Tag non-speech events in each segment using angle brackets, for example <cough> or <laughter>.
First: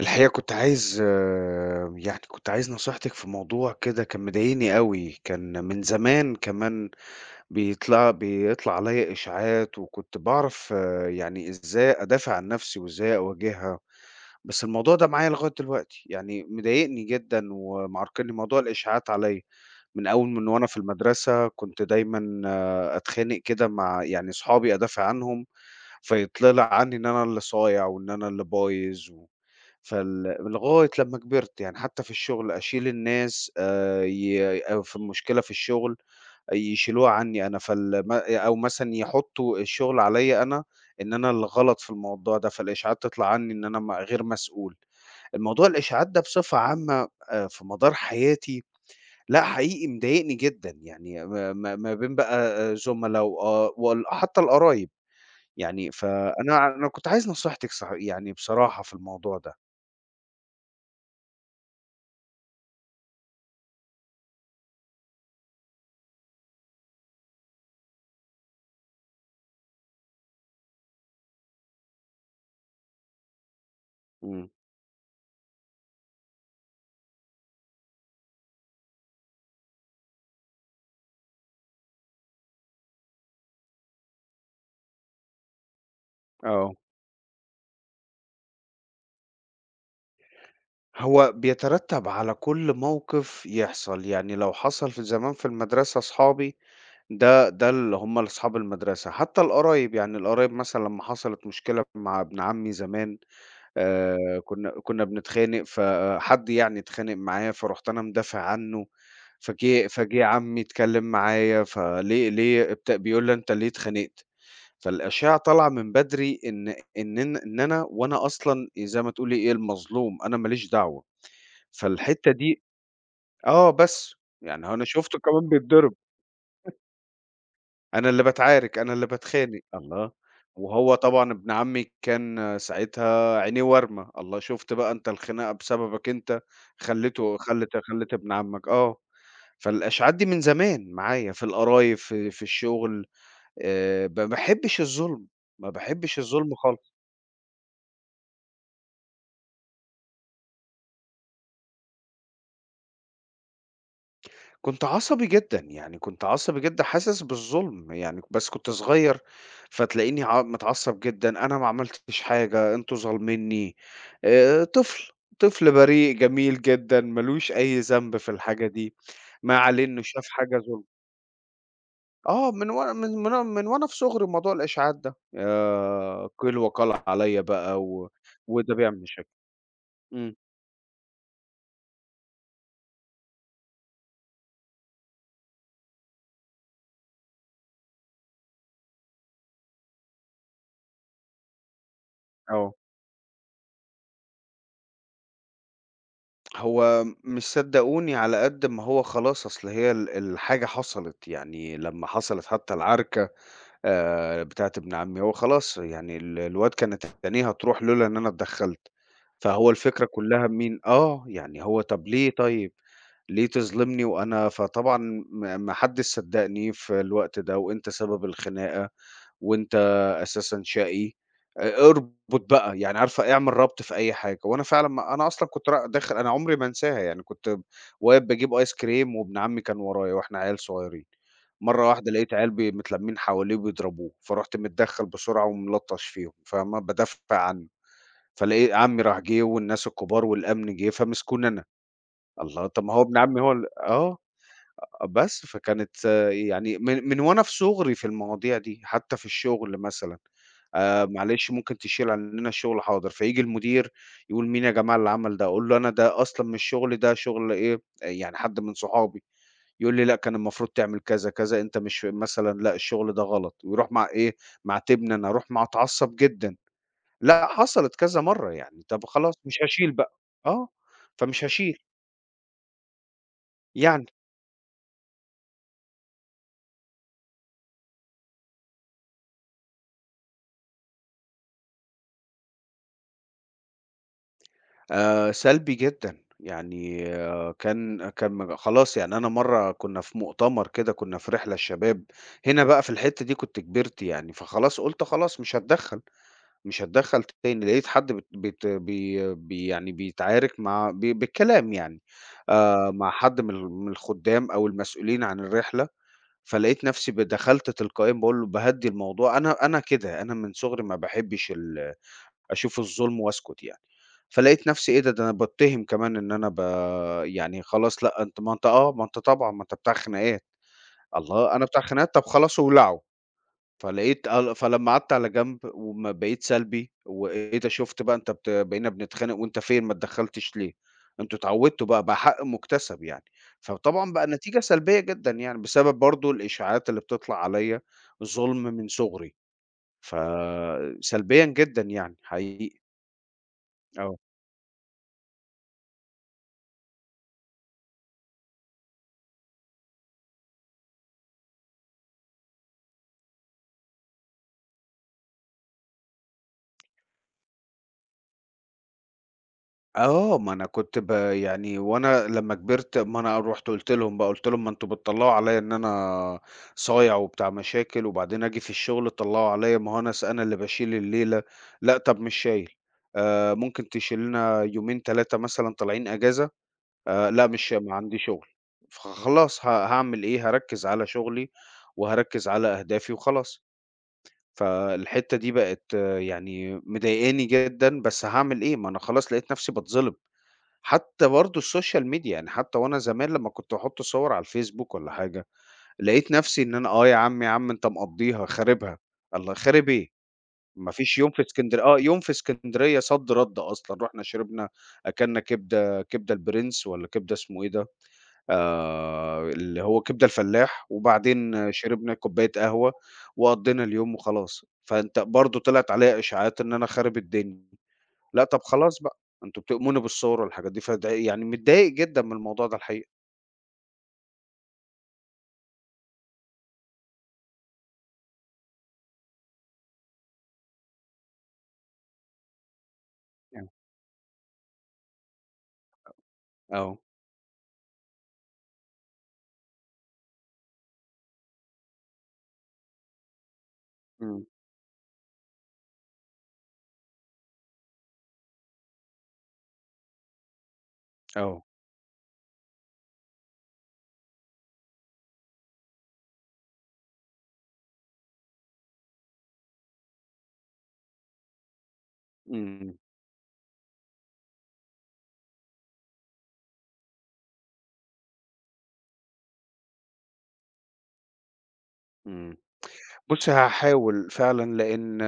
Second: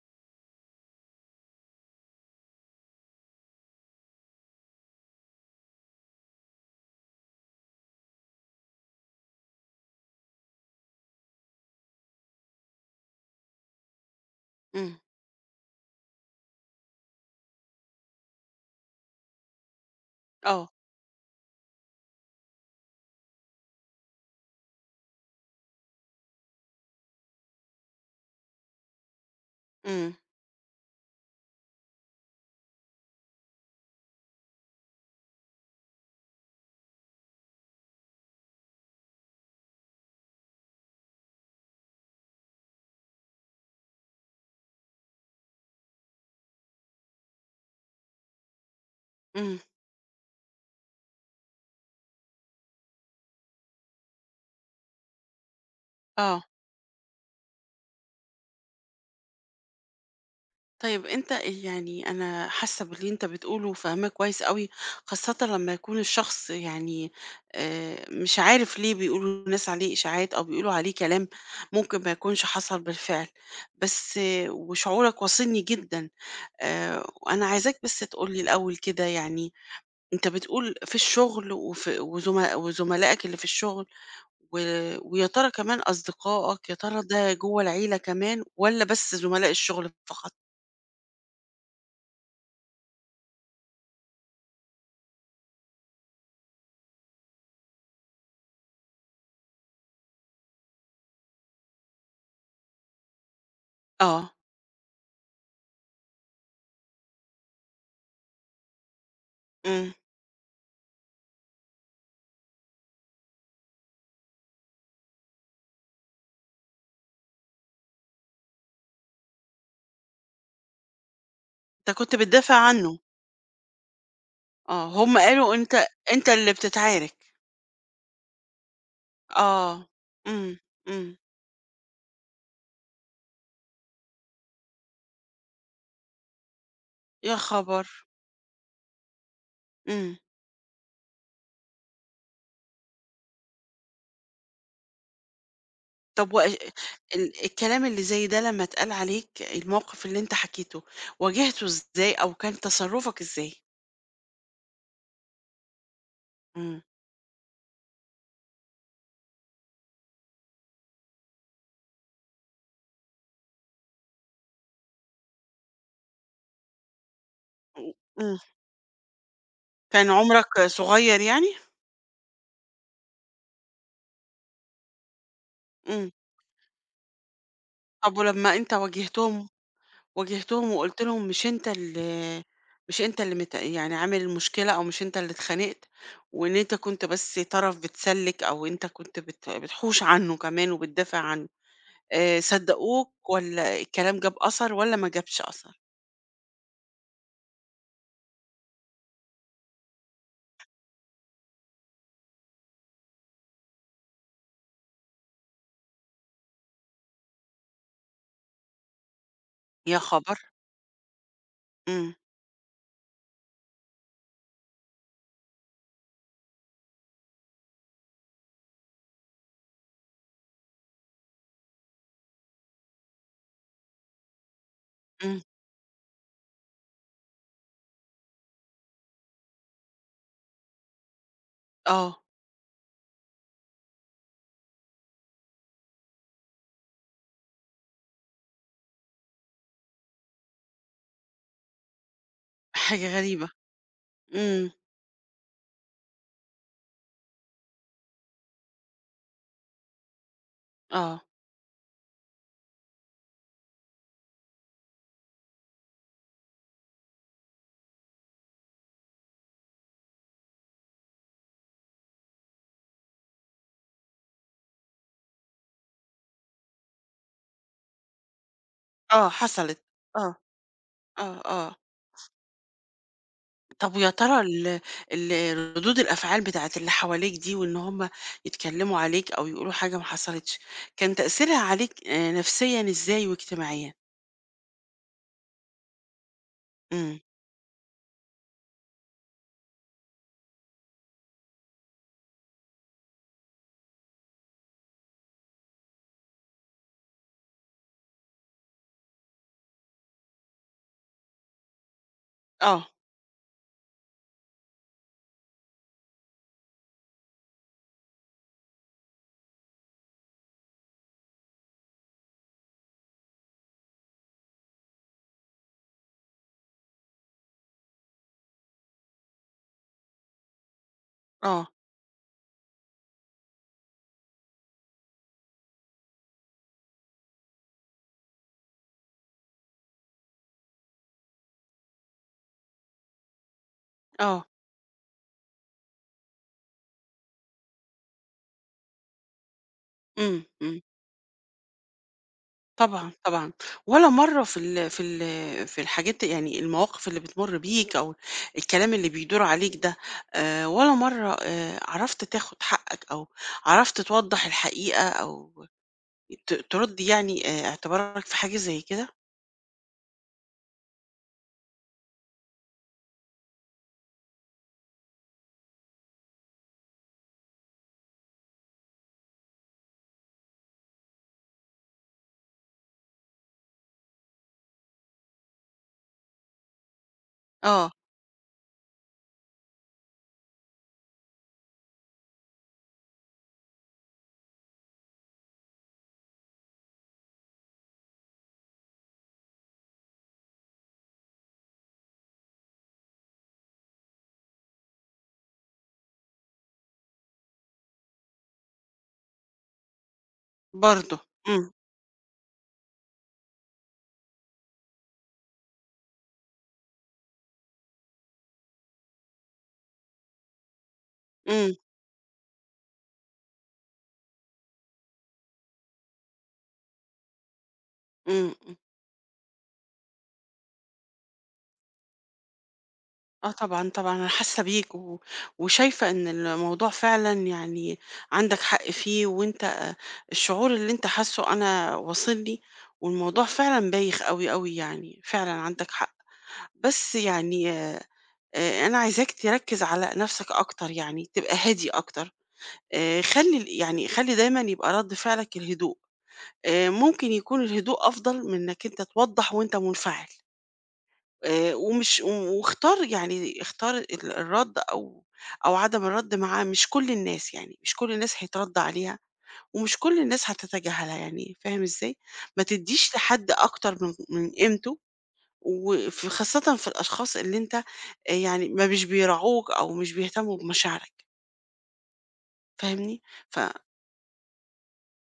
الحقيقة كنت عايز نصيحتك في موضوع كده، كان مضايقني قوي، كان من زمان كمان. بيطلع عليا إشاعات، وكنت بعرف يعني إزاي أدافع عن نفسي وإزاي أواجهها. بس الموضوع إمم. ده معايا لغاية دلوقتي، يعني مضايقني جدا ومعرقلني موضوع الإشاعات عليا. من أول من وأنا آه. في المدرسة كنت دايما أتخانق كده مع يعني صحابي أدافع عنهم، فيطلع عني إن أنا اللي صايع وإن أنا اللي بايظ. إمم. فال لغاية لمّا كبرت، يعني حتى في الشغل أشيل الناس، ي أو في مشكلة في الشغل، يشيلوها عني أنا، فال م أو مثلًا يحطّوا الشغل عليّا أنا، إن أنا اللي غلط في الموضوع ده، فالإشاعات تطلع عني إن أنا غير مسؤول. الموضوع الإشاعات ده بصفة عامة، في مدار حياتي، لأ إمم. حقيقي مضايقني جدًا، يعني ما بين بقى زُملا وآ وال حتى القرايب، يعني آه. فأنا كنت عايز نصيحتِك، صح، يعني بصراحة في الموضوع ده. طيب، أنت يعني أنا حاسة باللي أنت بتقوله وفاهماه كويس أوي، خاصةً لمّا يكون الشخص يعني مش عارف ليه بيقولوا الناس عليه إشاعات أو بيقولوا عليه كلام ممكن ما يكونش حصل بالفعل، بس إمم، وشعورك واصلني جدًا. وأنا عايزاك بس تقول لي الأول كده، يعني أنت بتقول في الشغل وفي وزما وزملائك اللي في الشغل و ويا ترى كمان أصدقائك، آه. يا ترى ده جوّه العيلة كمان والّا بس زملاء الشغل فقط؟ هو بيترتب على كل موقف يحصل، يعني لو حصل في زمان في المدرسة أصحابي ده اللي هم أصحاب المدرسة، حتى القرايب، يعني القرايب مثلًا لمّا حصلت مشكلة مع ابن عمي زمان، آه. كنا بنتخانق فحد يعني اتخانق معايا فرُحت أنا مدافع عنه. فجِه إمم. فجِه عمي، اتكلم معايا، فليه ليه بت بيقول لي: "أنت ليه اتخانقت؟" فالأشعة طالعة من بدري، إن أنا، وأنا أصلًا زي ما تقولي إيه المظلوم، أنا ما ليش دعوة. أنت كنت فالحتّة بتدافع دي، عنه. آه بس، يعني هو أنا آه. هم شُفته كمان قالوا أنت بيتضرب. اللي بتتعارك. أنا اللي باتعارك، أنا اللي باتخانق، آه. الله! إمم. وهو إمم. طبعًا ابن عمي كان ساعتها عينيه وارمة، الله! شُفت بقى أنت الخناقة بسببك أنت، يا خلّيته خلّت خبر! خلّت ابن عمك آه. فالأشعاعات إمم. دي من زمان معايا في القرايب، في الشغل، ب ما باحبش الظلم، ما باحبش طب، و الظلم خالص. الكلام اللي زي ده لمّا اتقال عليك، الموقف اللي أنت حكيته، واجهته إزاي أو كان تصرفك إزاي؟ كنت عصبي جدًا، يعني كنت عصبي إمم. جدًا حاسس بالظلم، يعني بس كنت صغير، فتلاقيني متعصب جدًا، أنا ما عملتش حاجة، أنتم ظالمينّي. طفل، طفل بريء جميل جدًا ما لوش أي ذنب في إمم. الحاجة دي، ما عليه إنه <laughs> كان شاف حاجة عمرك ظلم. صغير يعني؟ آه، من وأنا من من وأنا من وأنا في صغري موضوع الإشاعات ده، إمم. يا قيل وقال عليَّ بقى، و طب، ولمّا أنت وده بيعمل مشاكل. إمم، واجهتهم وقُلت لهم مش أنت اللي يعني عامل المشكلة، أو مش أنت اللي اتخانقت، وإن أنت كنت بس طرف بتسلِّك، أو أنت كنت بتحوش عنه كمان وبتدافع عنه، آه. صدّقوك والّا الكلام جاب أثر والّا ما جابش أثر؟ هو مش صدّقوني على قد ما هو خلاص، أصل هي الحاجة حصلت، يعني لمّا حصلت حتى العركة بتاعة ابن عمي، هو خلاص يعني الواد كانت عينيه هتروح لولا إن أنا اتدخّلت. فهو يا الفكرة خبر! كلّها مين، آه، يعني هو طَب إمم. ليه، طيب، ليه تظلمني وأنا، فطبعًا ما حدّش صدّقني في الوقت ده، وأنت سبب الخناقة. وأنت أساسًا شقي، اربط بقى، يعني عارفة اعمل ربط في أي حاجة. وأنا فعلًا ما أنا إمم. أصلًا كنت داخل، أنا عمري ما أنساها، يعني كنت واقف باجيب آيس كريم وابن عمي كان ورايا وإحنا عيال صغيرين. مرّة واحدة آه. لقيت عيال متلمّين حواليه وبيضربوه، فرُحت متدخّل بسرعة وملطّش فيهم، فاهمة، بادافع عنه. عمي راح جه، والناس الكبار والأمن جه فمسكوني أنا. الله! طب ما هو حاجة ابن عمي غريبة. هو آه. إمم. بس، فكانت آه، يعني من وأنا في صُغري في المواضيع دي. حتى في الشغل مثلًا، آه. معلش ممكن تشيل عننا الشغل، حاضر. فييجي المدير يقول: "مين يا جماعة اللي عمل ده؟" أقول له: "أنا ده أصلًا مش شغلي، ده شغل إيه، آه، يعني حد من صحابي." يقول لي: "لأ، كان المفروض تعمل كذا، كذا، أنت مش مثلًا، لأ، الشغل ده غلط." ويروح مع إيه، معاتبني أنا، أروح أتعصب جدًا. لأ، حصلت كذا مرّة يعني، طَب آه خلاص مش حصلت. هاشيل بقى، آه. آه، آه. فمش آه. هاشيل طب، يعني. ويا ترى ال ال ردود الأفعال بتاعة اللي حواليك دي، وإن هم يتكلموا عليك أو يقولوا حاجة ما حصلتش، كان تأثيرها عليك نفسيًا إزاي واجتماعيًا؟ سلبي جدًا، يعني إمم. آه، كان كان خلاص، يعني أنا مرّة كنا في مؤتمر كده، كنا في رحلة الشباب، هنا بقى في الحتّة دي كنت كبرت، يعني فخلاص قُلت خلاص مش هاتدخّل، مش هاتدخّل تاني. لقيت حد بت بت بي بي يعني بيتعارك مع بالكلام، يعني آه. مع حد من من الخُدّام أو المسؤولين عن الرحلة. فلقيت نَفْسي دخلت تلقائيًا باقول له باهدّي الموضوع. أنا كده، أنا من صغري ما باحبّش أشوف الظلم وأسكت يعني. فلقيت نفسي إيه ده، ده أنا باتّهِم كمان إن أنا يعني، خلاص لأ، أنت ما أنت آه، ما أنت طبعًا، ما أنت بتاع خناقات. الله! أنا آه. بتاع خناقات، طب خلاص اولعوا. فلقيت ال فلمّا قعدت على جنب، وما بقيت سلبي، وإيه ده، شُفت بقى أنت بقينا بنتخانق وأنت فين، ما اتدخّلتش ليه؟ أنتم اتعوّدتوا بقى، بقى حق مُكتسب يعني. فطبعًا بقى آه. النتيجة سلبية جدًا يعني، بسبب برضه الإشاعات اللي بتطلع عليّا، ظُلم من صُغري، إمم. إمم. فسلبيًا جدًا يعني حقيقي. طبعًا، طبعًا. ولا آه. مرّة في ال في ال في الحاجات، يعني المواقف اللي بتمُر بيك، أو الكلام اللي بيدور عليك ده، ولا مرّة عرفت تاخد حقك، أو عرفت توضّح الحقيقة، أو ترُد يعني اعتبارك في حاجة زي كده؟ آه، ما أنا كنت يعني، وأنا لمّا كبرت ما أنا رُحت قُلت لهم بقى، قُلت لهم: "ما أنتم بتطلّعوا عليّا إن أنا صايع وبتاع مشاكل، وبعدين آجي في الشغل تطلّعوا عليّا، ما هو أنا أنا اللي باشيل الليلة، لأ طَب مش شايل، ممكن تشيل لنا يومين 3 مثلًا طالعين إجازة؟" لأ مش، آه. ما عندي شغل. فخلاص هاعمل إيه، هاركّز على شغلي وهاركّز على أهدافي وخلاص. فالحتّة دي بقت آه، يعني مضايقاني جدًا، بس هاعمل إيه، ما أنا خلاص لقيت نَفْسي باتظلم. حتى برضه السوشيال ميديا، يعني حتى وأنا زمان لمّا كنت باحُط صور على الفيسبوك والّا حاجة، لقيت نفسي إن أنا آه يا عم، يا عم أنت مقضّيها خاربها، الله خارب إيه؟ ما برضه. فيش يوم في إمم. اسكندر آه، يوم في اسكندرية رَد أصلًا. رُحنا شربنا، أكلنا كبدة البرنس والّا كبدة اسمه إيه ده، اللي هو كبدة الفلاح، وبعدين إمم. شربنا كوباية قهوة وقضّينا اليوم وخلاص. فأنت برضه طلعت عليَّ إشاعات إن أنا خارب الدنيا. لأ، إمم. طب إمم. خلاص بقى، أنتم بتؤمنوا بالصور والحاجات دي. يعني متضايق جدًا من الموضوع ده الحقيقة، آه، طبعًا، طبعًا أنا حاسة بيك وشايفة إن الموضوع فعلًا يعني عندك حق فيه، وأنت آه، الشعور اللي أنت حاسّه أنا واصل لي، والموضوع يعني، فعلًا بايخ أوي، أوي يعني، فعلًا عندك حق. آه، بس يعني أنا عايزاك تركّز على نَفْسك أكتر يعني، تبقى هادي أكتر. خلّي ال يعني خلّي إمم، دايمًا يبقى رَد فعلك الهدوء. ممكن يكون الهدوء أفضل من إنّك أنت توضّح وأنت منفعل. آه، ومش و واختار يعني اختار الرَد أو عدم الرَد معاه، مش كل الناس يعني، مش كل الناس هيترَد عليها، ومش كل الناس هتتجاهلها يعني، فاهم إزاي؟ ما إمم، تدّيش لحد أكتر من قيمته، خاصةً في الأشخاص اللي أنت يعني ما مش بيراعوك، أو مش بيهتموا بمشاعرك، إمم. فاهمني؟ بُصّي ف هاحاول فعلًا، لإن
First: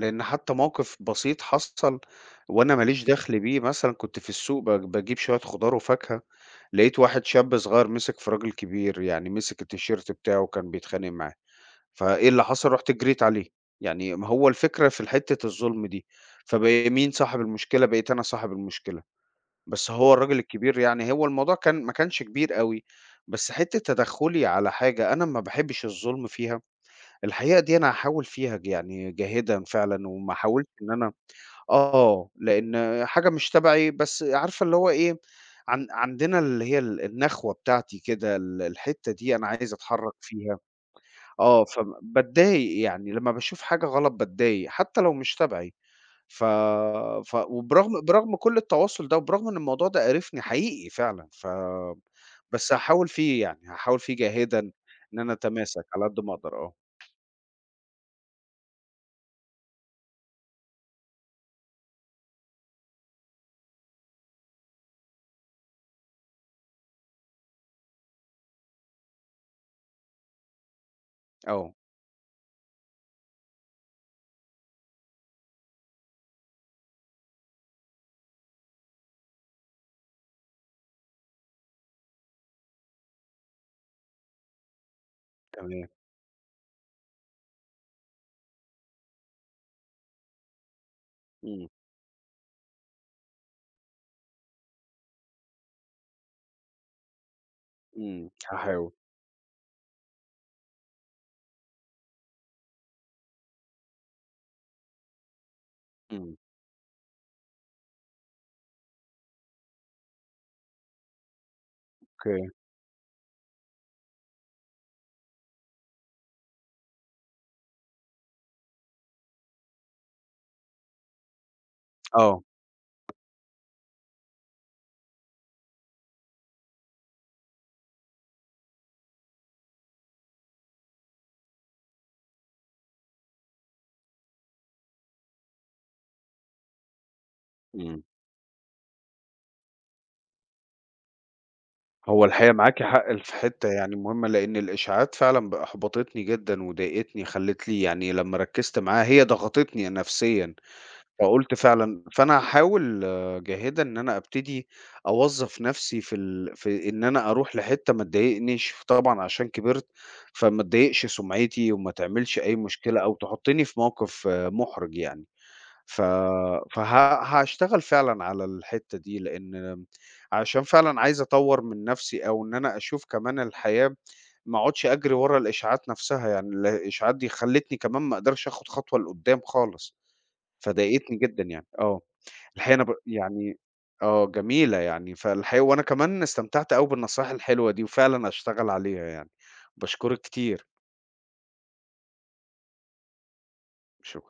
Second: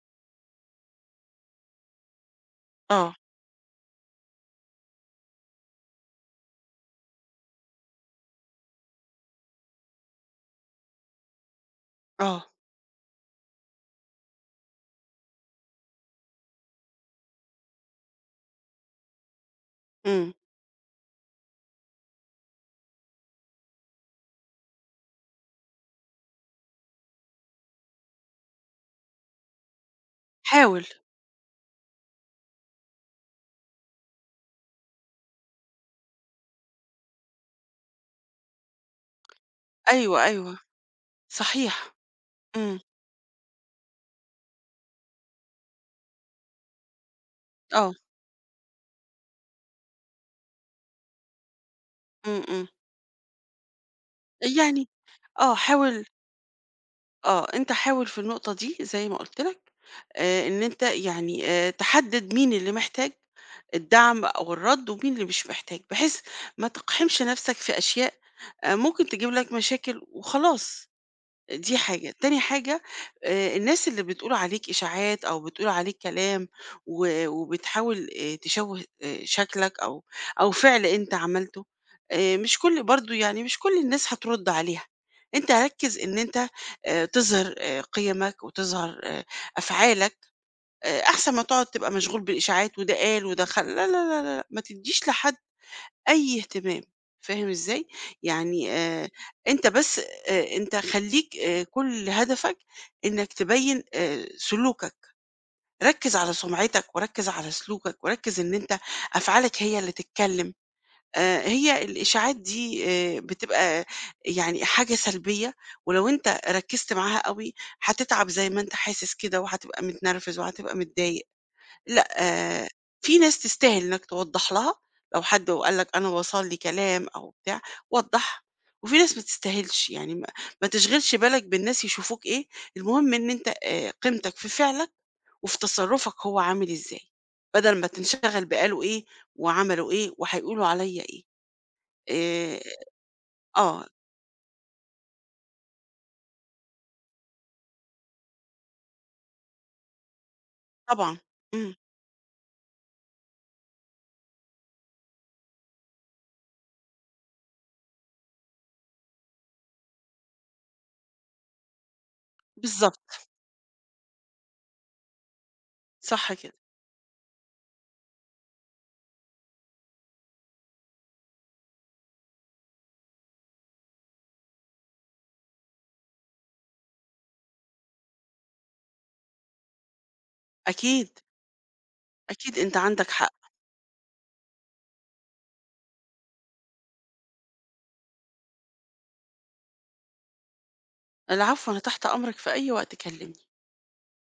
لإن حتى موقف بسيط حصل وأنا ما ليش آه. دخل بيه، مثلًا كنت في السوق باجيب شوية خضار وفاكهة، لقيت واحد شاب صغير مسك في راجل كبير، يعني مسك التيشيرت بتاعه وكان بيتخانق معاه. فإيه اللي آه. حصل، رُحت جريت عليه، يعني ما هو الفكرة في حتة الظلم دي، فبقى مين صاحب المشكلة، بقيت أنا صاحب المشكلة. بس هو إمم. الراجل الكبير، يعني هو الموضوع كان ما كانش كبير أوي، بس حتّة تدخُّلي على حاجة أنا ما باحبّش الظُلم فيها. الحقيقة دي أنا هاحاول فيها يعني جاهدًا فعلًا، وما حاولش حاول. إن أنا آه، لإن حاجة مش تبعي بس عارفة اللي هو إيه. عندنا اللي هي النخوة بتاعتي، كده الحتّة دي أنا عايز أتحرّك أيوه، أيوه، فيها، آه، صحيح. فباتضايق، إمم. يعني لمّا باشوف حاجة غلط باتضايق حتّى لو مش تبعي. ف ف آه. وبرغم كل التواصل ده، وبرغم إن الموضوع ده قارفني حقيقي فعلًا، إمم. إمم. بس هاحاول فيه يعني، هاحاول فيه جاهدًا يعني إن أنا آه، أتماسك على حاول قد ما أقدر، آه، آه، أنت حاول في النقطة دي زي ما قُلت لك، إن أنت يعني تحدد مين اللي محتاج الدعم أو الرَّد، ومين اللي مش محتاج، بحيث ما تقحمش نفسك في أشياء ممكن تجيب لك مشاكل وخلاص. آه، دي حاجة، تاني حاجة الناس اللي بتقول عليك إشاعات أو بتقول عليك كلام وبتحاول تشوّه شكلك، أو فعل أنت عملته، مش كل برضه يعني مش كل الناس هترُد عليها. أنت تمام، ركّز إن أنت تظهر قيمك، وتظهر أفعالك، أحسن ما تقعد إمم، تبقى مشغول بالإشاعات وده قال وده لا، لا، لا، لا، ما تدّيش لحد أي اهتمام، فاهم إزاي؟ إمم، يعني هاحاول، أنت بس أنت خلّيك، كل هدفك إنك تبيّن سلوكك، ركّز على إمم، سمعتك وركّز على سلوكك وركّز إن أنت أفعالك هي اللي تتكلّم. هي الإشاعات أوكي، دي بتبقى يعني حاجة سلبية، ولو أنت ركّزت معاها أوي، هتتعب زي ما أنت حاسس كده، وهتبقى متنرفز وهتبقى متضايق. لأ، آه، آآ في ناس تستاهل إنّك توضّح لها، لو حد وقال لك أنا وصل لي كلام أو بتاع، وضّحها، وفي ناس ما تستاهلش، يعني ما تشغلش بالك بالناس يشوفوك إيه، المهم إن أنت قيمتك في فعلك وفي تصرُّفك هو عامل إزاي، بدل ما إمم. تنشغل بقالوا إيه وعملوا إيه وهيقولوا عليّا إيه. هو الحقيقة آآ معاكِ حق في حتة آه، يعني مهمة، لإن الإشاعات فعلًا أحبطتني جدًا وضايقتني، خلّت لي يعني، لمّا ركّزت معاها هي ضغطتني نفسيًا. طبعًا. فقُلت إمم. فعلًا، فأنا هاحاول آه، جاهدًا إن أنا أبتدي أوظّف نَفْسي في ال في إن أنا أروح لحتّة ما تضايقنيش، طبعًا عشان كبرت، فما تضايقش سُمعتي وما تعملش أي مشكلة أو بالضبط. تحطّني في موقِف آه، مُحرج يعني. ف صح كده. فه هاشتغل فعلًا على الحتّة دي، لإن عشان فعلًا عايز أطوّر من نَفْسي، أو إن أنا أشوف كمان الحياة، ما أقعدش أجري ورا الإشاعات نَفْسها، يعني الإشاعات دي خلّتني كمان ما أقدرش آخُد خطوة لقُدّام خالص. فضايقتني أكيد، جدًا يعني، آه. أكيد الحقيقة أنت أنا عندك حق. يعني آه، جميلة يعني، فالحقيقة وأنا كمان استمتعت أوي بالنصايح الحلوة دي، وفعلًا هاشتغل عليها يعني، باشكرِك كتير، العفو، أنا تحت أمرك في أي وقت، كلمني. شكرًا.